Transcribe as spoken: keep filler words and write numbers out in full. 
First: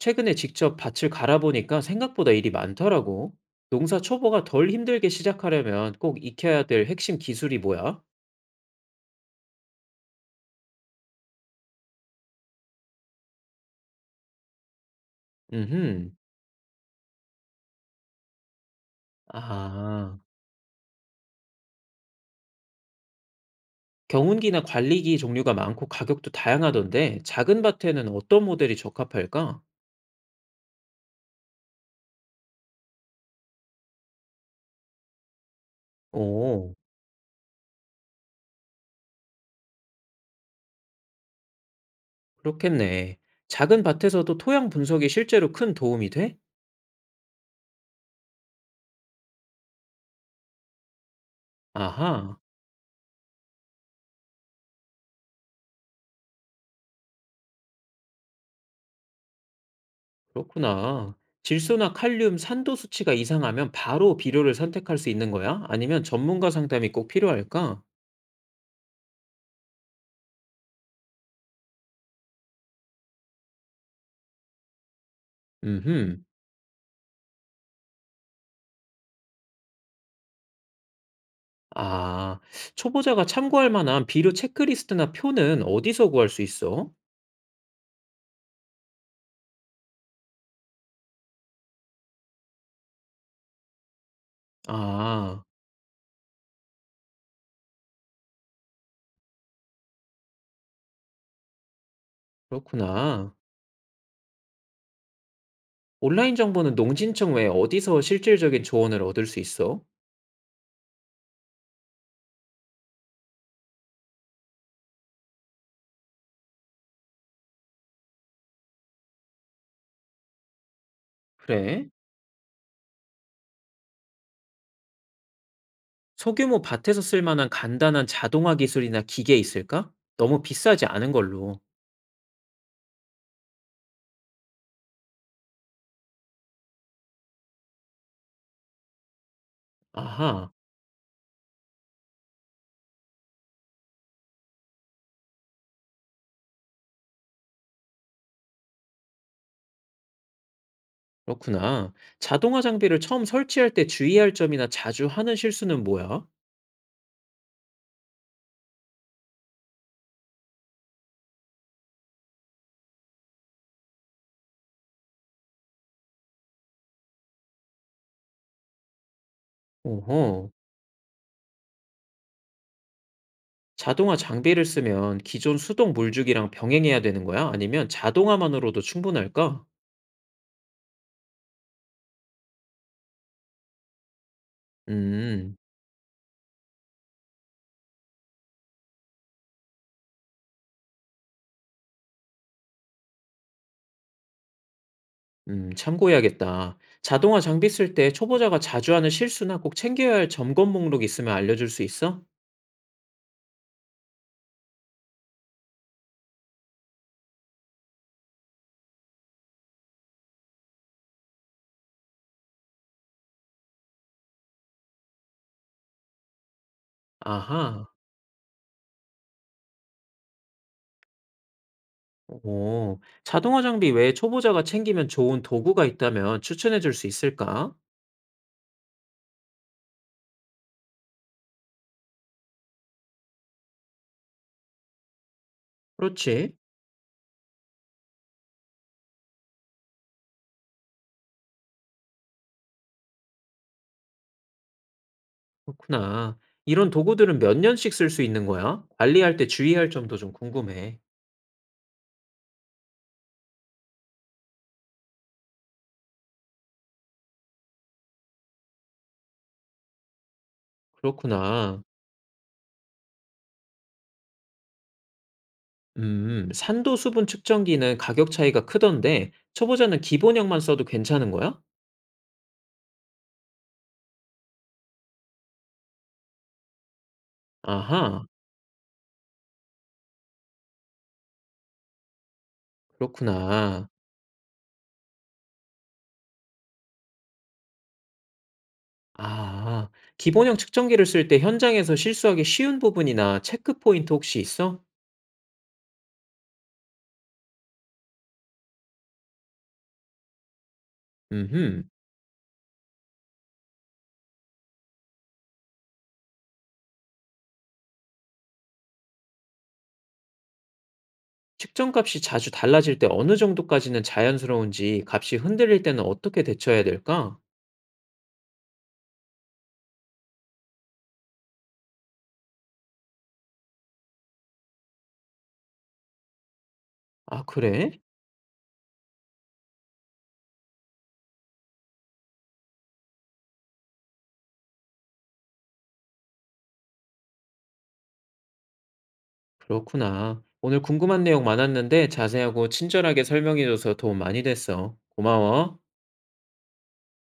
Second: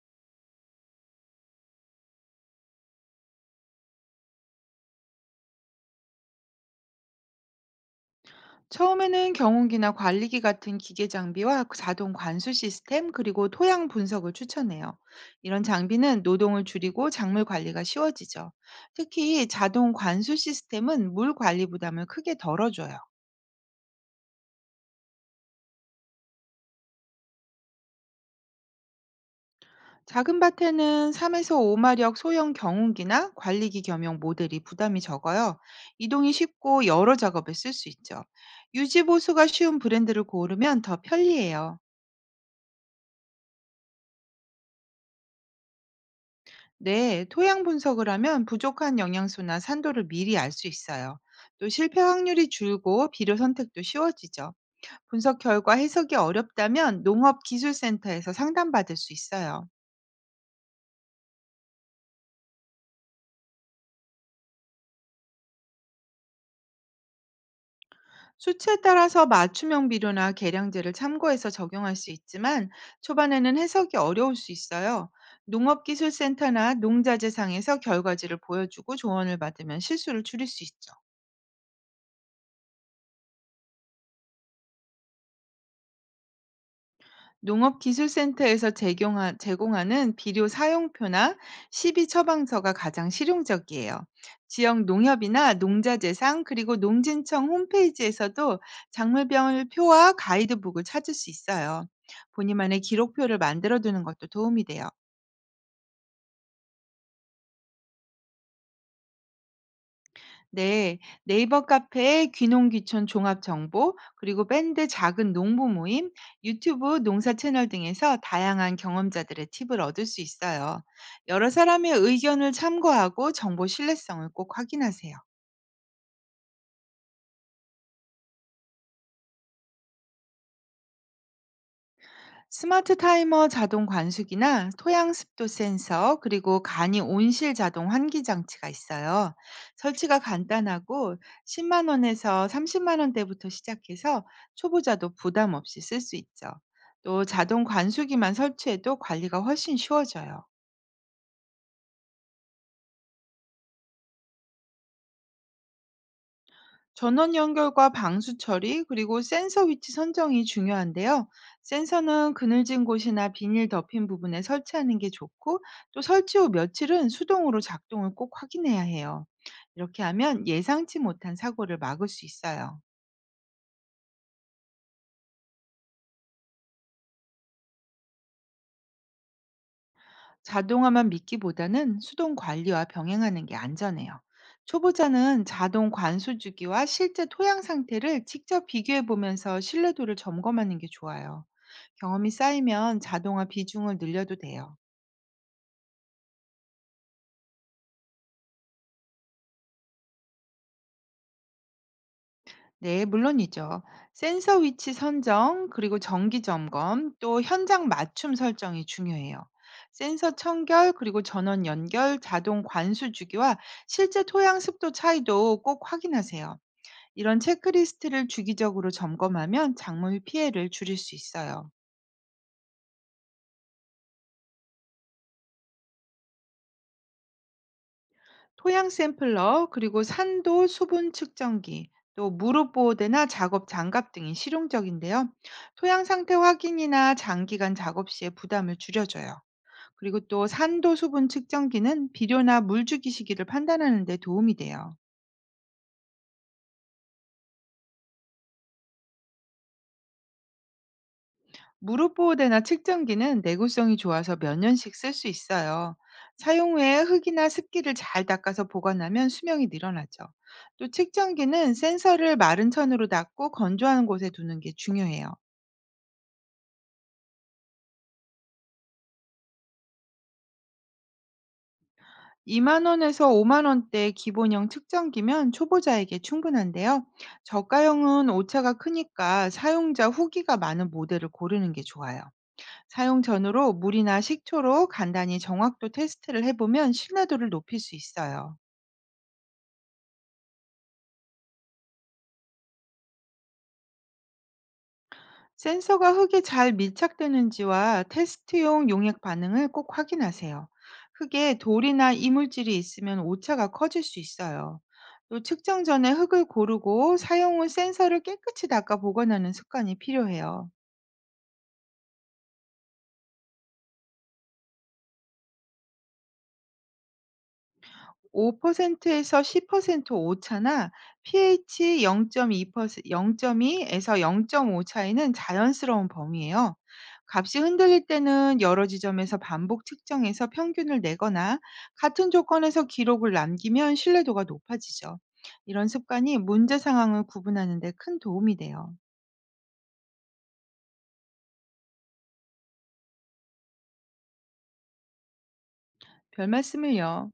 최근에 직접 밭을 갈아보니까 생각보다 일이 많더라고. 농사 초보가 덜 힘들게 시작하려면 꼭 익혀야 될 핵심 기술이 뭐야? 처음에는 경운기나 관리기 같은 기계 장비와 그 자동 관수 시스템 그리고 토양 분석을 추천해요. 이런 음흠. 장비는 노동을 줄이고 작물 관리가 쉬워지죠. 특히 자동 아, 관수 시스템은 물 관리 부담을 크게 덜어줘요. 경운기나 관리기 종류가 많고 가격도 다양하던데 작은 밭에는 어떤 모델이 적합할까? 작은 밭에는 삼에서 오 마력 소형 경운기나 관리기 겸용 모델이 부담이 적어요. 이동이 오, 쉽고 여러 작업에 쓸 수 있죠. 유지 보수가 쉬운 브랜드를 고르면 더 편리해요. 그렇겠네. 작은 밭에서도 토양 분석이 실제로 큰 도움이 돼? 네, 토양 분석을 하면 부족한 영양소나 산도를 미리 알 수 있어요. 또 실패 아하, 확률이 줄고 비료 선택도 쉬워지죠. 분석 결과 해석이 어렵다면 농업기술센터에서 상담받을 수 있어요. 그렇구나. 질소나 칼륨, 산도 수치가 이상하면 바로 비료를 선택할 수 있는 거야? 아니면 전문가 상담이 꼭 필요할까? 수치에 따라서 맞춤형 비료나 계량제를 참고해서 적용할 수 있지만 초반에는 해석이 어려울 수 있어요. 음흠. 농업기술센터나 농자재상에서 결과지를 보여주고 조언을 받으면 실수를 줄일 수 있죠. 아, 초보자가 참고할 만한 비료 체크리스트나 표는 어디서 구할 수 있어? 농업기술센터에서 제공하, 제공하는 비료 사용표나 시비 처방서가 가장 실용적이에요. 지역 아, 농협이나 농자재상 그리고 농진청 홈페이지에서도 작물별 표와 가이드북을 찾을 수 있어요. 본인만의 그렇구나. 기록표를 만들어 두는 것도 도움이 돼요. 온라인 정보는 농진청 외에 어디서 실질적인 조언을 얻을 수 있어? 네, 네이버 카페의 귀농귀촌 종합 정보, 그리고 밴드 작은 농부 모임, 유튜브 농사 채널 등에서 다양한 경험자들의 팁을 얻을 수 있어요. 여러 그래? 사람의 의견을 참고하고 정보 신뢰성을 꼭 확인하세요. 소규모 밭에서 쓸 만한 간단한 자동화 기술이나 기계 있을까? 너무 비싸지 않은 걸로. 스마트 타이머 자동 관수기나 토양 습도 센서 그리고 간이 온실 자동 환기 장치가 있어요. 설치가 아하, 간단하고 십만 원에서 삼십만 원대부터 시작해서 초보자도 부담 없이 쓸 수 있죠. 또 자동 관수기만 설치해도 관리가 훨씬 쉬워져요. 그렇구나. 자동화 장비를 처음 설치할 때 주의할 점이나 자주 하는 실수는 뭐야? 전원 연결과 방수 처리, 그리고 센서 위치 선정이 중요한데요. 센서는 그늘진 곳이나 비닐 덮인 부분에 설치하는 게 좋고, 또 설치 후 며칠은 수동으로 작동을 꼭 확인해야 해요. 이렇게 하면 오호. 예상치 못한 사고를 막을 수 있어요. 자동화 장비를 쓰면 기존 수동 물주기랑 병행해야 되는 거야? 아니면 자동화만으로도 충분할까? 자동화만 믿기보다는 수동 관리와 병행하는 게 안전해요. 초보자는 음, 자동 관수 주기와 실제 토양 상태를 직접 비교해 보면서 신뢰도를 점검하는 게 좋아요. 경험이 쌓이면 자동화 비중을 늘려도 돼요. 음, 참고해야겠다. 자동화 장비 쓸 때 초보자가 자주 하는 실수나 꼭 챙겨야 할 점검 목록 있으면 알려줄 수 있어? 네, 물론이죠. 센서 위치 선정, 그리고 정기 점검, 또 현장 맞춤 설정이 중요해요. 센서 청결, 그리고 전원 연결, 자동 관수 주기와 실제 토양 습도 차이도 꼭 확인하세요. 이런 아하, 체크리스트를 주기적으로 점검하면 작물 피해를 줄일 수 있어요. 오, 자동화 장비 외에 초보자가 챙기면 좋은 도구가 있다면 추천해 줄 수 있을까? 토양 샘플러, 그리고 산도 수분 측정기, 또 무릎 보호대나 작업 장갑 등이 실용적인데요. 토양 상태 그렇지, 확인이나 장기간 작업 시에 부담을 줄여줘요. 그리고 또 산도 수분 측정기는 비료나 물 주기 시기를 판단하는 데 도움이 돼요. 그렇구나. 이런 도구들은 몇 년씩 쓸 수 있는 거야? 관리할 때 주의할 점도 좀 궁금해. 무릎 보호대나 측정기는 내구성이 좋아서 몇 년씩 쓸 수 있어요. 사용 후에 흙이나 습기를 잘 닦아서 보관하면 수명이 늘어나죠. 또 측정기는 그렇구나. 센서를 마른 천으로 닦고 건조한 곳에 두는 게 중요해요. 음, 산도 수분 측정기는 가격 차이가 크던데, 초보자는 기본형만 써도 괜찮은 거야? 이만 원에서 오만 원대 기본형 측정기면 초보자에게 충분한데요. 아하, 저가형은 오차가 크니까 사용자 후기가 많은 모델을 고르는 게 좋아요. 사용 전후로 그렇구나. 물이나 식초로 간단히 정확도 테스트를 해보면 신뢰도를 높일 수 있어요. 아, 기본형 측정기를 쓸 때 현장에서 실수하기 쉬운 부분이나 체크 포인트 혹시 있어? 센서가 흙에 잘 밀착되는지와 테스트용 용액 반응을 꼭 확인하세요. 흙에 음흠. 돌이나 이물질이 있으면 오차가 커질 수 있어요. 또 측정 전에 흙을 고르고 사용 후 센서를 깨끗이 닦아 보관하는 습관이 필요해요. 측정값이 자주 달라질 때 어느 정도까지는 자연스러운지, 값이 흔들릴 때는 어떻게 대처해야 될까? 오 퍼센트에서 십 퍼센트 오차나 pH 영 점 이 퍼센트, 영 점 이에서 영 점 오 차이는 자연스러운 범위예요. 아, 값이 그래? 흔들릴 때는 여러 지점에서 반복 측정해서 평균을 내거나 같은 조건에서 기록을 남기면 신뢰도가 높아지죠. 이런 습관이 문제 상황을 구분하는 데 큰 도움이 돼요. 그렇구나. 오늘 궁금한 내용 많았는데 자세하고 친절하게 설명해줘서 도움 많이 됐어. 고마워. 별 말씀을요.